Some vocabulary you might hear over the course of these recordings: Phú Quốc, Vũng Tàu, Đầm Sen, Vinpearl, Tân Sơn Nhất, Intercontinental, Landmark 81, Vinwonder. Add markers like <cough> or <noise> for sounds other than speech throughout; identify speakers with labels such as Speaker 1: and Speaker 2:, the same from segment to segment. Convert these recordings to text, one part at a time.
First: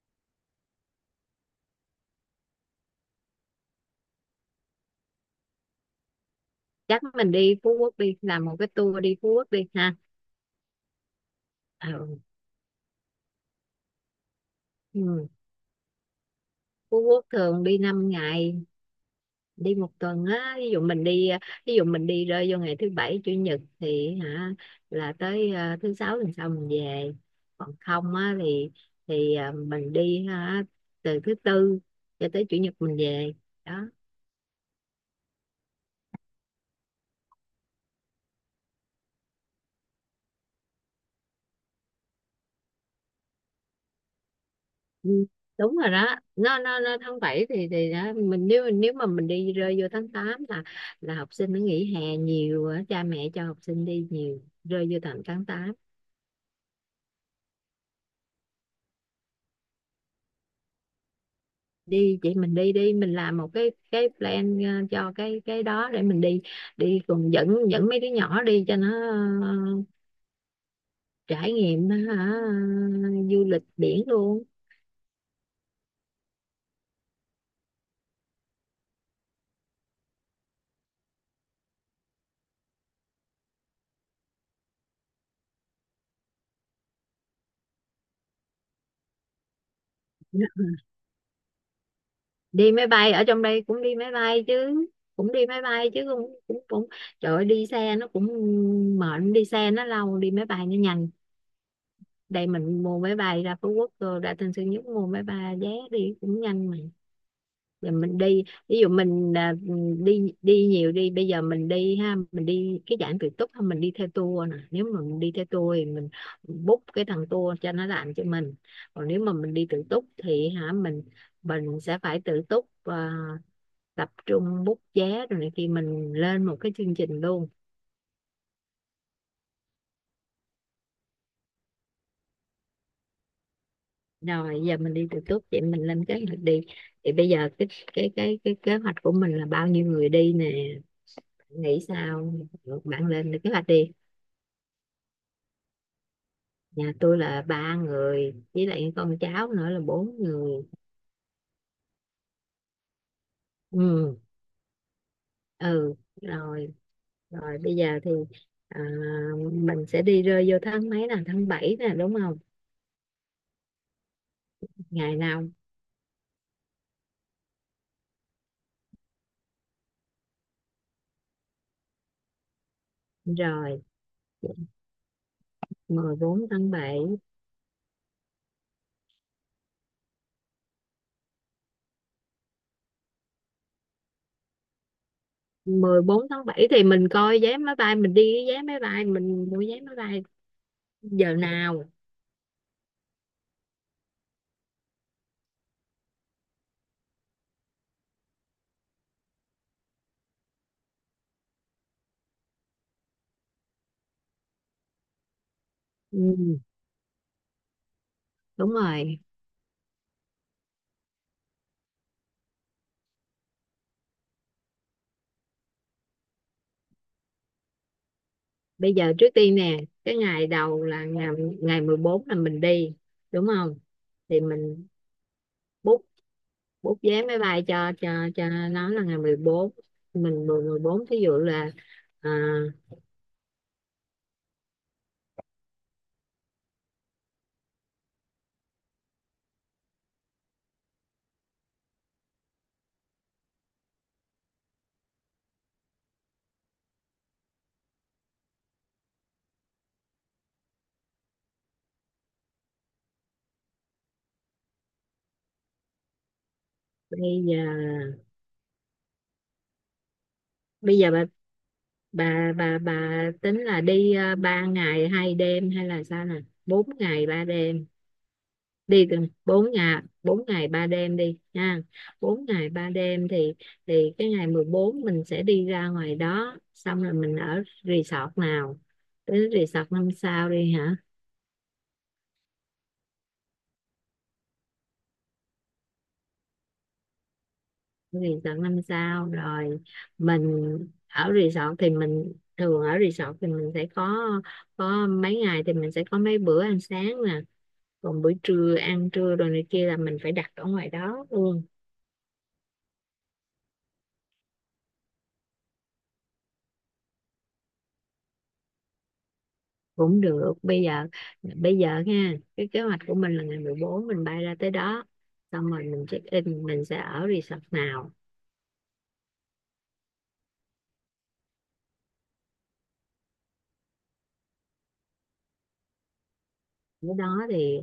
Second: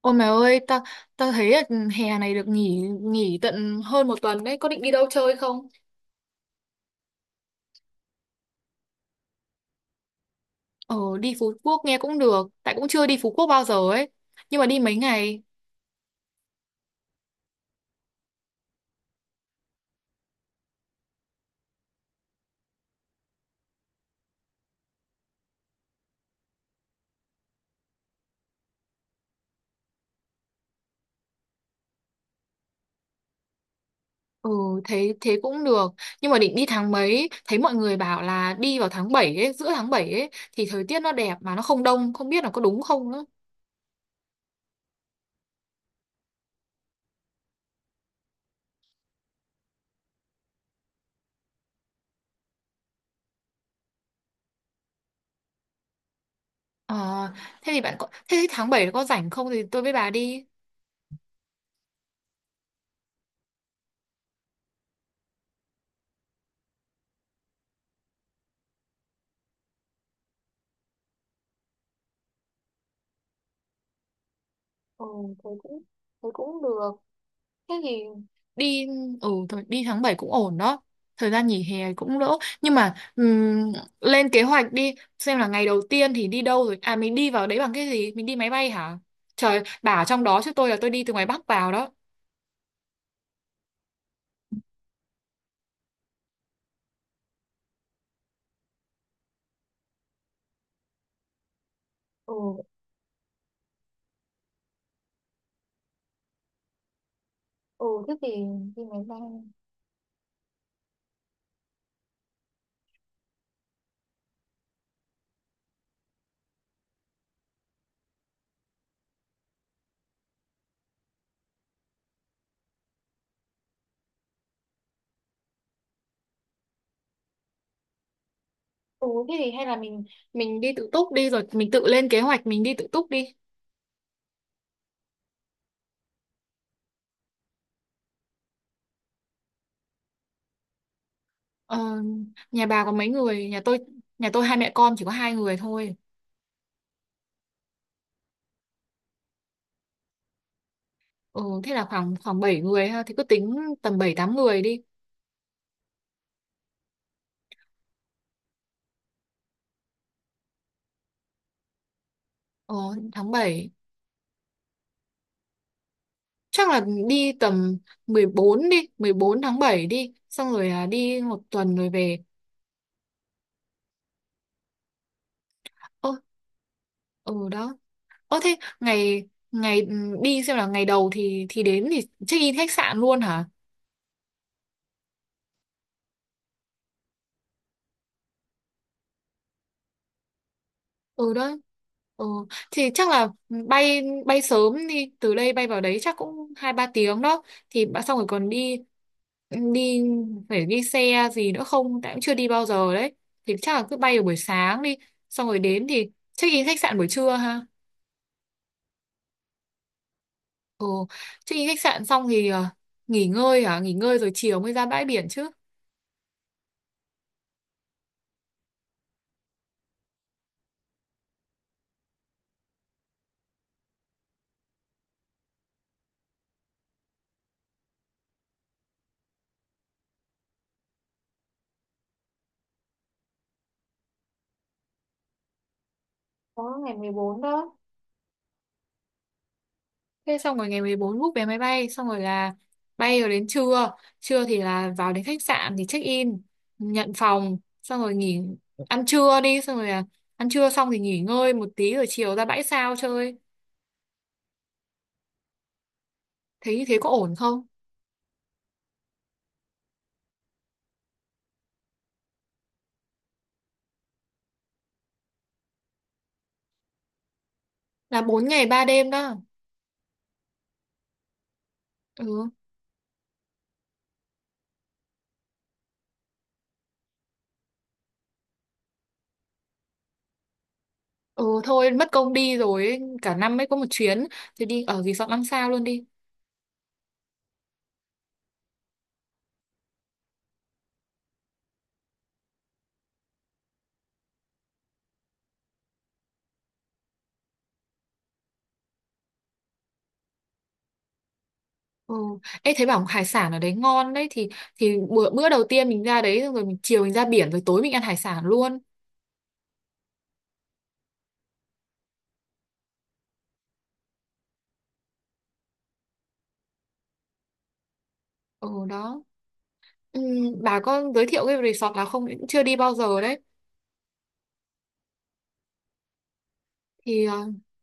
Speaker 1: Ôi mày ơi, tao tao thấy là hè này được nghỉ nghỉ tận hơn một tuần đấy, có định đi đâu chơi không?
Speaker 2: Chắc mình đi Phú Quốc, đi làm một cái tour đi Phú Quốc đi ha.
Speaker 1: Ờ, đi Phú Quốc nghe cũng
Speaker 2: Ừ.
Speaker 1: được, tại cũng chưa đi Phú Quốc bao giờ ấy. Nhưng mà đi mấy
Speaker 2: Ừ.
Speaker 1: ngày,
Speaker 2: Phú Quốc thường đi 5 ngày, đi một tuần á. Ví dụ mình đi, ví dụ mình đi rơi vô ngày thứ bảy chủ nhật thì hả, là tới thứ sáu tuần sau mình về. Còn không á thì mình đi hả, từ thứ tư cho tới chủ nhật mình về đó.
Speaker 1: ừ, thế thế cũng được. Nhưng mà định đi tháng mấy, thấy mọi người bảo là đi vào tháng 7, ấy, giữa tháng 7 ấy, thì thời tiết nó đẹp mà nó không đông, không biết là có đúng không nữa.
Speaker 2: Ừ, đúng rồi đó. Nó tháng 7 thì đó. Mình nếu nếu mà mình đi rơi vô tháng 8 là học sinh nó nghỉ hè nhiều á, cha mẹ cho học sinh đi nhiều rơi vô tầm tháng tám.
Speaker 1: Ờ, thế thì bạn có, thế thì tháng 7 có rảnh không thì tôi với bà đi.
Speaker 2: Đi chị, mình đi đi, mình làm một cái plan cho cái đó để mình đi, đi cùng, dẫn dẫn mấy đứa nhỏ đi cho nó ờ, trải nghiệm hả, du lịch biển luôn.
Speaker 1: Ừ, thế cũng thế cũng được. Thế thì đi. Ừ, thôi đi tháng 7 cũng ổn đó. Thời gian nghỉ hè cũng đỡ nhưng mà lên kế hoạch đi xem là ngày đầu tiên thì đi đâu rồi à mình đi vào đấy bằng cái gì? Mình đi máy bay hả? Trời, bà ở trong đó chứ
Speaker 2: Ừ.
Speaker 1: tôi đi từ ngoài Bắc vào đó.
Speaker 2: Đi máy bay, ở trong đây cũng đi máy bay chứ, cũng đi máy bay chứ, cũng cũng cũng trời ơi, đi xe nó cũng mệt, đi xe nó lâu, đi máy bay nó nhanh. Đây
Speaker 1: Ừ,
Speaker 2: mình mua máy bay ra Phú Quốc, rồi ra Tân Sơn Nhất mua máy bay vé đi cũng nhanh mà.
Speaker 1: ừ,
Speaker 2: Giờ
Speaker 1: thế
Speaker 2: mình
Speaker 1: thì
Speaker 2: đi ví
Speaker 1: đi
Speaker 2: dụ
Speaker 1: máy bay.
Speaker 2: mình đi đi nhiều đi. Bây giờ mình đi ha, mình đi cái dạng tự túc ha, mình đi theo tour nè. Nếu mà mình đi theo tour thì mình book cái thằng tour cho nó làm cho mình. Còn nếu mà mình đi tự túc thì hả, mình sẽ phải tự túc, tập trung bút vé rồi này kia, mình lên một cái chương trình luôn.
Speaker 1: Ừ, thế thì hay là mình đi tự túc đi rồi mình tự lên kế hoạch mình đi tự túc đi.
Speaker 2: Rồi giờ mình đi từ túc vậy, mình lên kế hoạch đi. Thì bây giờ cái cái kế hoạch của mình là bao nhiêu người đi nè? Bạn nghĩ
Speaker 1: Ờ,
Speaker 2: sao?
Speaker 1: nhà
Speaker 2: Được,
Speaker 1: bà có
Speaker 2: bạn
Speaker 1: mấy
Speaker 2: lên được
Speaker 1: người?
Speaker 2: kế
Speaker 1: Nhà
Speaker 2: hoạch
Speaker 1: tôi
Speaker 2: đi.
Speaker 1: nhà tôi hai mẹ con chỉ có 2 người thôi.
Speaker 2: Nhà tôi là ba người với lại con cháu nữa là bốn người.
Speaker 1: Ừ, thế là khoảng khoảng 7 người ha, thì cứ tính tầm 7
Speaker 2: Ừ.
Speaker 1: 8 người đi.
Speaker 2: Ừ, rồi. Rồi bây giờ thì à, mình sẽ đi rơi vô tháng mấy nè, tháng 7 nè, đúng không?
Speaker 1: Ờ, tháng 7
Speaker 2: Ngày nào?
Speaker 1: chắc là đi tầm 14 đi, 14 tháng 7 đi, xong rồi đi một tuần rồi về.
Speaker 2: Rồi,
Speaker 1: Ơ,
Speaker 2: mười bốn tháng bảy.
Speaker 1: ừ đó. Ơ thế ngày ngày ừ, đi xem là ngày đầu thì đến thì check in khách sạn luôn hả?
Speaker 2: Mười bốn tháng 7 thì mình coi vé máy bay, mình đi cái vé máy bay, mình mua vé máy bay
Speaker 1: Ừ
Speaker 2: giờ
Speaker 1: đó.
Speaker 2: nào.
Speaker 1: Ừ, thì chắc là bay bay sớm, đi từ đây bay vào đấy chắc cũng 2 3 tiếng đó, thì xong rồi còn đi, ừ, đi phải đi xe gì nữa không tại cũng chưa đi bao giờ đấy, thì chắc là cứ bay vào buổi sáng đi, xong rồi đến thì check
Speaker 2: Ừ,
Speaker 1: in khách sạn buổi trưa ha.
Speaker 2: đúng rồi.
Speaker 1: Ừ, check-in khách sạn xong thì nghỉ ngơi hả? Nghỉ ngơi rồi chiều mới ra bãi biển chứ.
Speaker 2: Bây giờ trước tiên nè, cái ngày đầu là ngày, ngày 14 là mình đi đúng không? Thì mình book, vé máy bay cho cho nó là ngày mười bốn. Mình mười, 14 thí dụ là à,
Speaker 1: Đó, ngày 14 đó. Thế xong rồi ngày 14 book vé máy bay, xong rồi là bay rồi đến trưa. Trưa thì là vào đến khách sạn thì check-in, nhận phòng, xong rồi nghỉ, ăn trưa đi, xong rồi là ăn trưa xong thì nghỉ ngơi một tí rồi chiều ra bãi sao chơi. Thế như thế có ổn
Speaker 2: bây giờ,
Speaker 1: không?
Speaker 2: bây giờ bà, bà tính là đi 3 ngày hai đêm hay là sao nè, 4 ngày 3 đêm?
Speaker 1: Là bốn ngày 3
Speaker 2: Đi
Speaker 1: đêm
Speaker 2: từ
Speaker 1: đó.
Speaker 2: 4 ngày, 4 ngày 3 đêm đi nha. Bốn
Speaker 1: Ừ.
Speaker 2: ngày 3 đêm thì cái ngày 14 mình sẽ đi ra ngoài đó, xong rồi mình ở resort nào. Tới resort năm sao đi hả.
Speaker 1: Ừ thôi, mất công đi rồi ấy. Cả năm mới có một chuyến thì đi ở resort 5 sao luôn đi.
Speaker 2: Resort năm sao rồi. Mình ở resort thì mình thường, ở resort thì mình sẽ có mấy ngày thì mình sẽ có mấy bữa ăn sáng nè, còn bữa trưa, ăn trưa rồi này kia là mình phải đặt ở ngoài đó luôn.
Speaker 1: Ừ. Ê, thấy bảo hải sản ở đấy ngon đấy thì bữa bữa đầu tiên mình ra đấy rồi mình chiều mình ra biển rồi tối mình ăn hải sản luôn.
Speaker 2: Cũng được. Bây giờ, bây giờ nha, cái kế hoạch của mình là ngày 14 mình bay ra tới đó, xong rồi mình check in, mình sẽ ở resort nào.
Speaker 1: Ừ đó. Ừ, bà có giới thiệu cái resort nào không? Cũng chưa đi bao giờ đấy.
Speaker 2: Ở
Speaker 1: Thì
Speaker 2: đó thì,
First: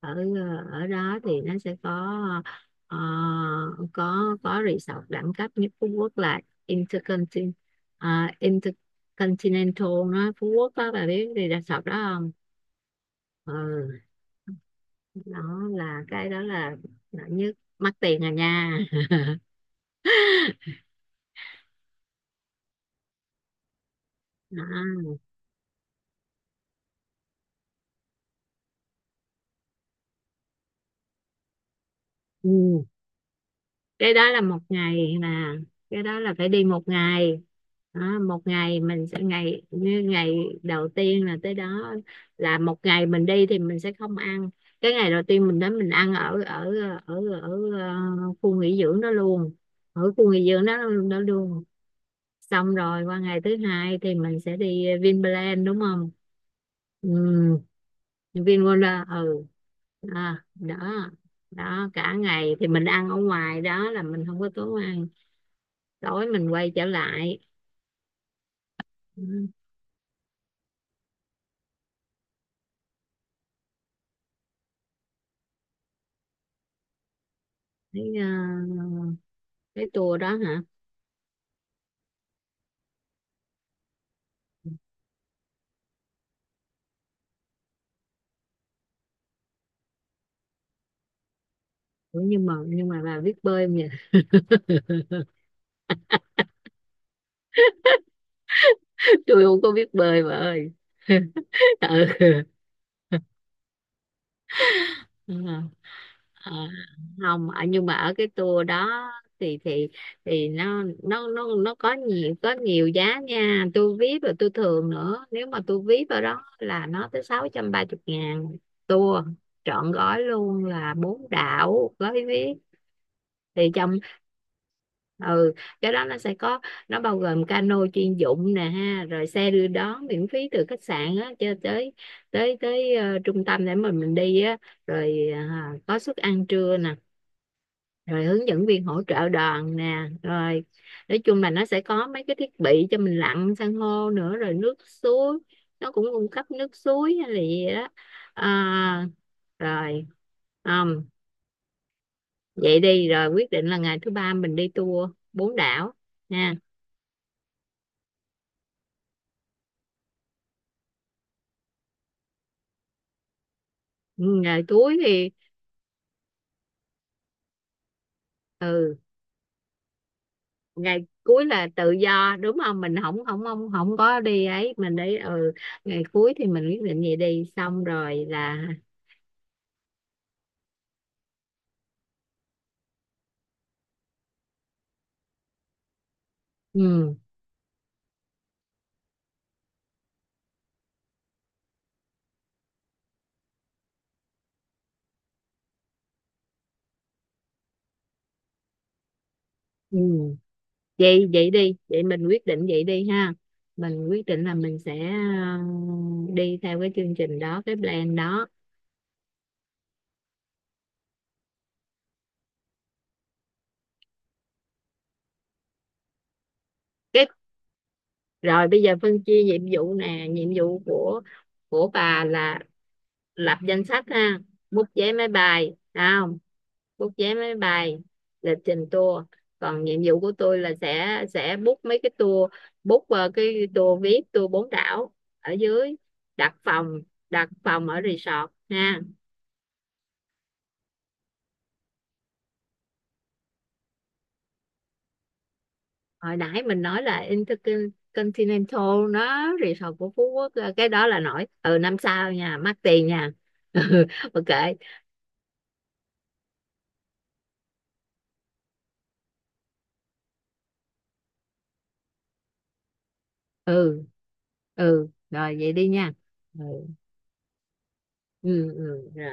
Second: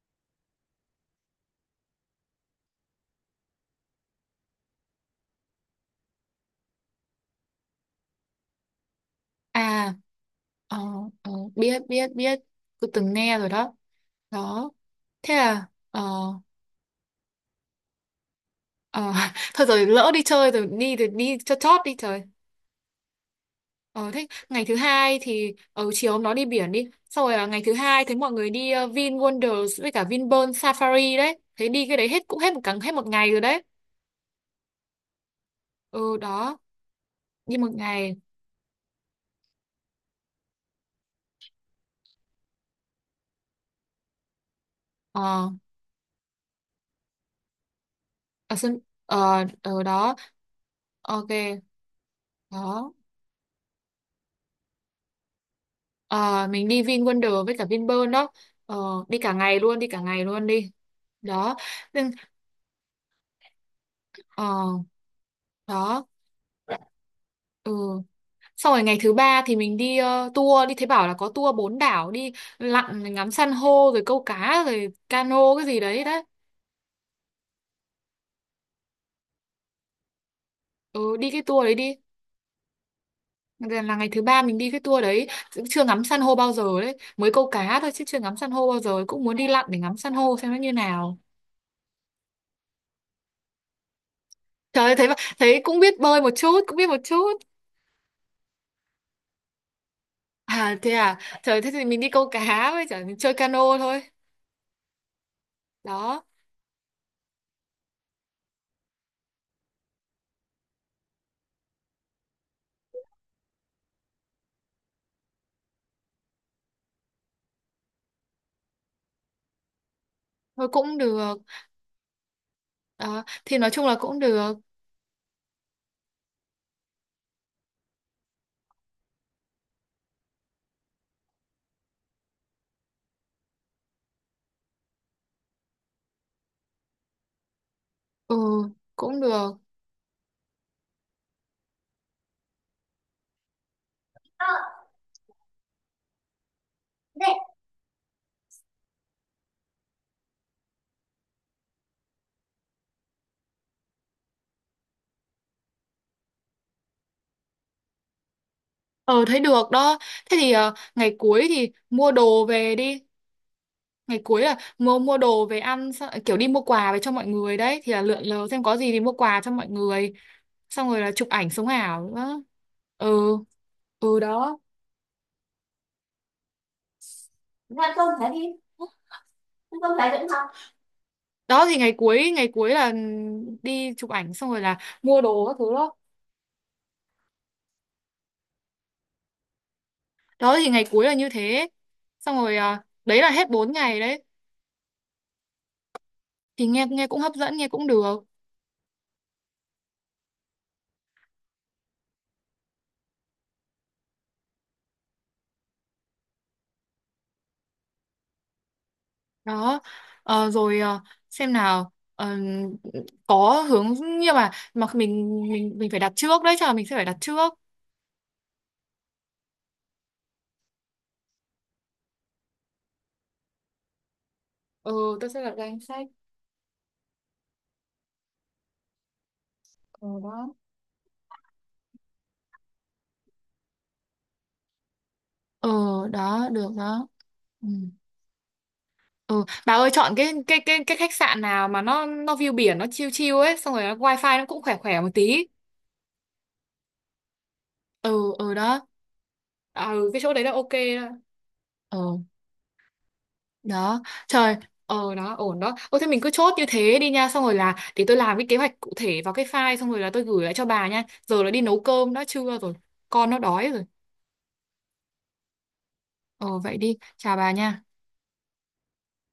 Speaker 2: ở ở đó thì nó sẽ có ờ, có resort đẳng cấp nhất Phú Quốc là Intercontinental.
Speaker 1: à
Speaker 2: Intercontinental nó Phú Quốc
Speaker 1: ờ,
Speaker 2: đó, bà biết đi
Speaker 1: biết
Speaker 2: resort đó
Speaker 1: biết
Speaker 2: không?
Speaker 1: biết tôi từng nghe rồi đó.
Speaker 2: Ừ,
Speaker 1: Đó. Thế
Speaker 2: đó
Speaker 1: là
Speaker 2: là, cái đó là đẳng nhất, mắc tiền à nha.
Speaker 1: ờ, <laughs>
Speaker 2: <laughs>
Speaker 1: thôi rồi, lỡ đi chơi rồi, đi thì đi cho chót đi trời. Ờ thế
Speaker 2: Đó.
Speaker 1: ngày thứ hai thì ở chiều hôm đó đi biển đi. Xong rồi ngày thứ hai thấy mọi người đi Vin Wonders với cả Vinpearl Safari đấy. Thế đi cái đấy hết cũng hết một
Speaker 2: Ừ.
Speaker 1: ngày rồi đấy.
Speaker 2: Cái đó là một ngày mà, cái
Speaker 1: Ừ
Speaker 2: đó là phải
Speaker 1: đó,
Speaker 2: đi một ngày.
Speaker 1: đi một ngày.
Speaker 2: Đó, một ngày mình sẽ, ngày như ngày đầu tiên là tới đó là một ngày. Mình đi thì mình sẽ không ăn, cái ngày đầu tiên
Speaker 1: Ờ
Speaker 2: mình đến mình ăn ở ở ở ờ, khu
Speaker 1: ở sân
Speaker 2: nghỉ dưỡng đó luôn,
Speaker 1: ở
Speaker 2: ở
Speaker 1: đó.
Speaker 2: khu nghỉ dưỡng đó, đó
Speaker 1: Ok,
Speaker 2: luôn. Xong
Speaker 1: đó.
Speaker 2: rồi qua ngày thứ hai thì mình sẽ đi Vinpearl đúng không?
Speaker 1: Ờ mình đi Vin
Speaker 2: Ừ,
Speaker 1: Wonders với cả Vinpearl đó. Ờ
Speaker 2: Vinwonder,
Speaker 1: đi cả
Speaker 2: ừ.
Speaker 1: ngày luôn, đi cả ngày
Speaker 2: À,
Speaker 1: luôn đi.
Speaker 2: đó.
Speaker 1: Đó.
Speaker 2: Đó,
Speaker 1: Nhưng-
Speaker 2: cả ngày thì mình ăn ở ngoài đó là mình không
Speaker 1: Ờ
Speaker 2: có tốn ăn,
Speaker 1: đó.
Speaker 2: tối mình quay trở lại.
Speaker 1: Ừ. Xong rồi ngày thứ ba
Speaker 2: Ừ,
Speaker 1: thì mình đi tour, đi thấy bảo là có tour 4 đảo, đi lặn ngắm san hô rồi câu cá rồi cano cái gì đấy đấy.
Speaker 2: cái cái tour đó hả?
Speaker 1: Ừ, đi cái tour đấy đi. Là ngày thứ ba mình đi cái tour đấy, cũng chưa ngắm san hô bao giờ đấy, mới câu cá thôi chứ chưa ngắm san hô bao giờ, cũng muốn đi lặn để ngắm san hô xem nó như nào.
Speaker 2: Ủa, nhưng mà bà biết bơi không nhỉ?
Speaker 1: Trời ơi,
Speaker 2: <laughs>
Speaker 1: thấy cũng biết bơi một chút, cũng biết một chút.
Speaker 2: Tôi không có biết bơi bà ơi.
Speaker 1: À thế à,
Speaker 2: <laughs>
Speaker 1: trời thế thì mình đi
Speaker 2: Ừ.
Speaker 1: câu cá với chả mình chơi cano thôi.
Speaker 2: Ờ,
Speaker 1: Đó,
Speaker 2: ờ, không ở, nhưng mà ở cái tour đó thì thì nó có nhiều, có nhiều giá nha. Tôi VIP rồi tôi thường nữa, nếu mà tôi VIP ở đó là nó tới sáu trăm ba chục ngàn. Tour trọn gói luôn
Speaker 1: thôi
Speaker 2: là
Speaker 1: cũng
Speaker 2: bốn
Speaker 1: được.
Speaker 2: đảo gói VIP.
Speaker 1: Đó, thì nói
Speaker 2: Thì
Speaker 1: chung
Speaker 2: chồng,
Speaker 1: là cũng được.
Speaker 2: ừ, cái đó nó sẽ có, nó bao gồm cano chuyên dụng nè ha, rồi xe đưa đón miễn phí từ khách sạn á cho tới tới tới trung tâm để mà mình đi á, rồi có suất ăn trưa nè, rồi
Speaker 1: Ừ,
Speaker 2: hướng dẫn viên hỗ
Speaker 1: cũng
Speaker 2: trợ
Speaker 1: được.
Speaker 2: đoàn nè, rồi, nói chung là nó sẽ có mấy cái thiết bị cho mình lặn san hô nữa, rồi nước suối, nó cũng cung cấp nước suối hay là gì đó. à, rồi, không, vậy đi, rồi quyết định là ngày thứ ba mình đi tour bốn đảo nha.
Speaker 1: Ờ, thấy được đó. Thế thì ngày cuối thì mua đồ về đi. Ngày
Speaker 2: Ừ,
Speaker 1: cuối là
Speaker 2: ngày cuối
Speaker 1: mua mua
Speaker 2: thì,
Speaker 1: đồ về ăn xong, kiểu đi mua quà về cho mọi người đấy thì là lượn lờ xem có gì
Speaker 2: ừ,
Speaker 1: thì mua quà cho mọi người. Xong rồi
Speaker 2: ngày
Speaker 1: là chụp
Speaker 2: cuối
Speaker 1: ảnh sống
Speaker 2: là tự
Speaker 1: ảo
Speaker 2: do
Speaker 1: nữa.
Speaker 2: đúng không, mình không
Speaker 1: Ừ,
Speaker 2: không không không
Speaker 1: ừ
Speaker 2: có đi
Speaker 1: đó.
Speaker 2: ấy, mình đi, ừ. Ngày cuối thì mình quyết định vậy đi xong
Speaker 1: Ăn cơm
Speaker 2: rồi
Speaker 1: thế đi,
Speaker 2: là,
Speaker 1: ăn cơm thế cũng không. Đó thì ngày cuối là đi chụp ảnh xong rồi là mua đồ các thứ đó.
Speaker 2: ừ,
Speaker 1: Đó thì ngày cuối là như thế. Xong rồi đấy là hết 4 ngày đấy. Thì nghe nghe cũng hấp dẫn, nghe cũng được.
Speaker 2: ừ, vậy, vậy đi vậy, mình quyết định vậy đi ha. Mình quyết định là mình sẽ đi theo cái chương trình đó, cái plan đó.
Speaker 1: Đó. Ờ, rồi. Ờ, xem nào. Ờ, có hướng nhưng mà mình phải đặt trước đấy, chắc là mình sẽ phải đặt
Speaker 2: Cái,
Speaker 1: trước.
Speaker 2: rồi bây giờ phân chia nhiệm vụ nè. Nhiệm vụ của bà là lập danh sách ha, bút vé
Speaker 1: Ừ,
Speaker 2: máy
Speaker 1: tôi sẽ lập
Speaker 2: bay
Speaker 1: danh sách.
Speaker 2: ha, bút vé máy bay, lịch trình tour. Còn nhiệm
Speaker 1: Ừ
Speaker 2: vụ của
Speaker 1: đó.
Speaker 2: tôi là sẽ book mấy cái tour, book cái tour, viết tour bốn đảo ở
Speaker 1: Ờ
Speaker 2: dưới,
Speaker 1: đó,
Speaker 2: đặt
Speaker 1: được
Speaker 2: phòng,
Speaker 1: đó.
Speaker 2: đặt
Speaker 1: Ừ.
Speaker 2: phòng ở resort ha.
Speaker 1: Ừ, bà ơi chọn cái khách sạn nào mà nó view biển nó chill chill ấy, xong rồi nó wifi nó cũng khỏe khỏe một tí.
Speaker 2: Hồi nãy mình nói là
Speaker 1: Ừ, ừ
Speaker 2: Intercontinental
Speaker 1: đó.
Speaker 2: nó
Speaker 1: À,
Speaker 2: resort
Speaker 1: ừ
Speaker 2: của
Speaker 1: cái
Speaker 2: Phú
Speaker 1: chỗ đấy là
Speaker 2: Quốc
Speaker 1: ok.
Speaker 2: cái đó
Speaker 1: Đó.
Speaker 2: là nổi, ừ,
Speaker 1: Ừ
Speaker 2: năm sao nha, mắc tiền nha. <laughs>
Speaker 1: đó.
Speaker 2: Ừ, ok.
Speaker 1: Trời, ờ đó, ổn đó. Ô thế mình cứ chốt như thế đi nha, xong rồi là để tôi làm cái kế hoạch cụ thể vào cái file, xong rồi là tôi gửi lại cho bà nha. Giờ là đi nấu cơm đã, trưa rồi, con nó đói rồi.
Speaker 2: Ừ. Ừ, rồi, vậy đi nha.
Speaker 1: Ờ
Speaker 2: Ừ.
Speaker 1: vậy đi, chào bà nha.
Speaker 2: Ừ, ừ. Rồi.